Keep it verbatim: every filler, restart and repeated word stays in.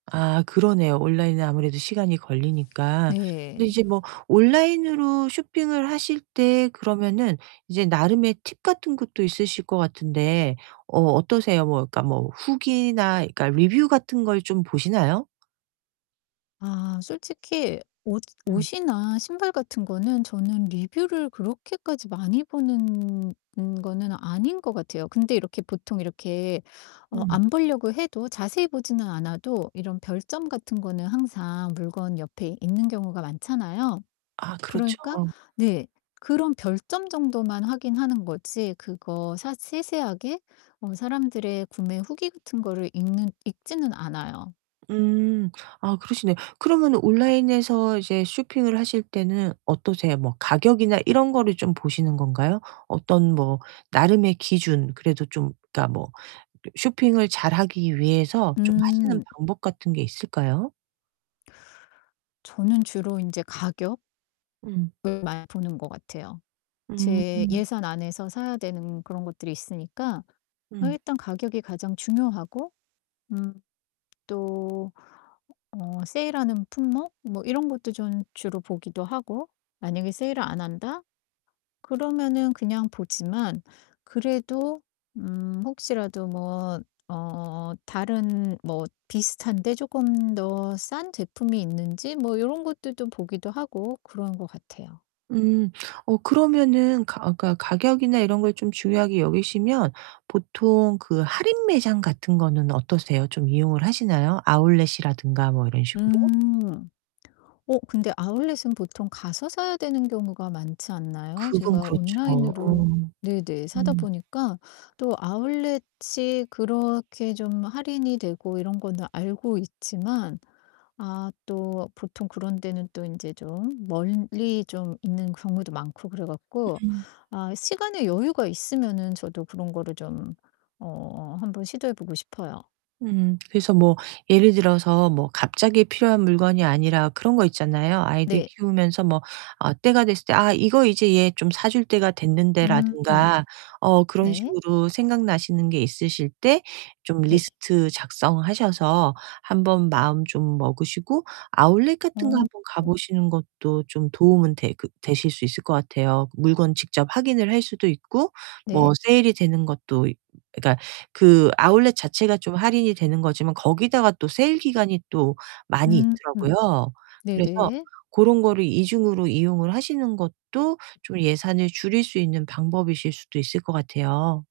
아 그러네요, 온라인은 아무래도 시간이 걸리니까. 근데 네. 이제 뭐 온라인으로 쇼핑을 하실 때 그러면은 이제 나름의 팁 같은 것도 있으실 것 같은데 어 어떠세요? 뭐 그러니까 뭐 후기나 그러니까 리뷰 같은 걸 좀 보시나요? 아 솔직히 옷 음. 옷이나 신발 같은 거는 저는 리뷰를 그렇게까지 많이 보는 는 거는 아닌 것 같아요. 근데 이렇게 보통 이렇게 어 음. 안 보려고 해도 자세히 보지는 않아도 이런 별점 같은 거는 항상 물건 옆에 있는 경우가 많잖아요. 아 그러니까 그렇죠. 네 그런 별점 정도만 확인하는 거지 그거 사 세세하게 어 사람들의 구매 후기 같은 거를 읽는 읽지는 않아요. 음. 아, 그러시네. 그러면은 온라인에서 이제 쇼핑을 하실 때는 어떠세요? 뭐 가격이나 이런 거를 좀 보시는 건가요? 어떤 뭐 나름의 기준, 그래도 좀 그러니까 뭐 쇼핑을 잘하기 위해서 좀 하시는 음. 방법 같은 게 있을까요? 저는 주로 인제 가격 음. 을 많이 보는 것 같아요. 제 음. 예산 안에서 사야 되는 그런 것들이 있으니까 어 음. 일단 가격이 가장 중요하고 음 또 어 세일하는 품목 뭐 이런 것도 좀 주로 보기도 하고 만약에 세일을 안 한다? 그러면은 그냥 보지만 그래도 음 혹시라도 뭐 어 다른 뭐 비슷한데 쪼금 더 싼 제품이 있는지 뭐 요런 것들도 보기도 하고 그러는 것 같아요. 음. 어 그러면은 가 어 그러니까 가격이나 이런 걸 좀 중요하게 여기시면 보통 그 할인매장 같은 거는 어떠세요? 좀 이용을 하시나요, 아웃렛이라든가 뭐 이런 식으로? 음. 어, 근데 아웃렛은 보통 가서 사야 되는 경우가 많지 않나요? 그건 제가 그렇죠. 온라인으로 어. 네네 사다 음. 보니까 또 아웃렛이 그렇게 좀 할인이 되고 이런 거는 알고 있지만, 아 또 보통 그런 데는 또 인제 좀 멀리 좀 있는 경우도 많고 그래 갖고 음. 아 시간의 여유가 있으면은 저도 그런 거를 좀 어 한번 시도해 보고 싶어요. 음. 그래서 뭐 예를 들어서 뭐 갑자기 필요한 물건이 아니라 그런 거 있잖아요. 아이들 네. 키우면서 뭐 아 때가 됐을 때 '아 이거 이제 얘 좀 사줄 때가 됐는데.' 음. 라든가 어 그런 네. 식으로 생각나시는 게 있으실 때 좀 네. 리스트 작성하셔서 한번 마음 좀 먹으시고 아웃렛 같은 거 한번 가 어. 보시는 것도 좀 도움은 돼 그 되실 수 있을 것 같아요. 물건 직접 확인을 할 수도 있고 뭐 네. 세일이 되는 것도 있 그니까 그 아웃렛 자체가 좀 할인이 되는 거지만 거기다가 또 세일 기간이 또 많이 음. 있더라고요. 그래서 네네. 고런 거를 이 중으로 이용을 하시는 것도 좀 예산을 줄일 수 있는 방법이실 수도 있을 것 같아요.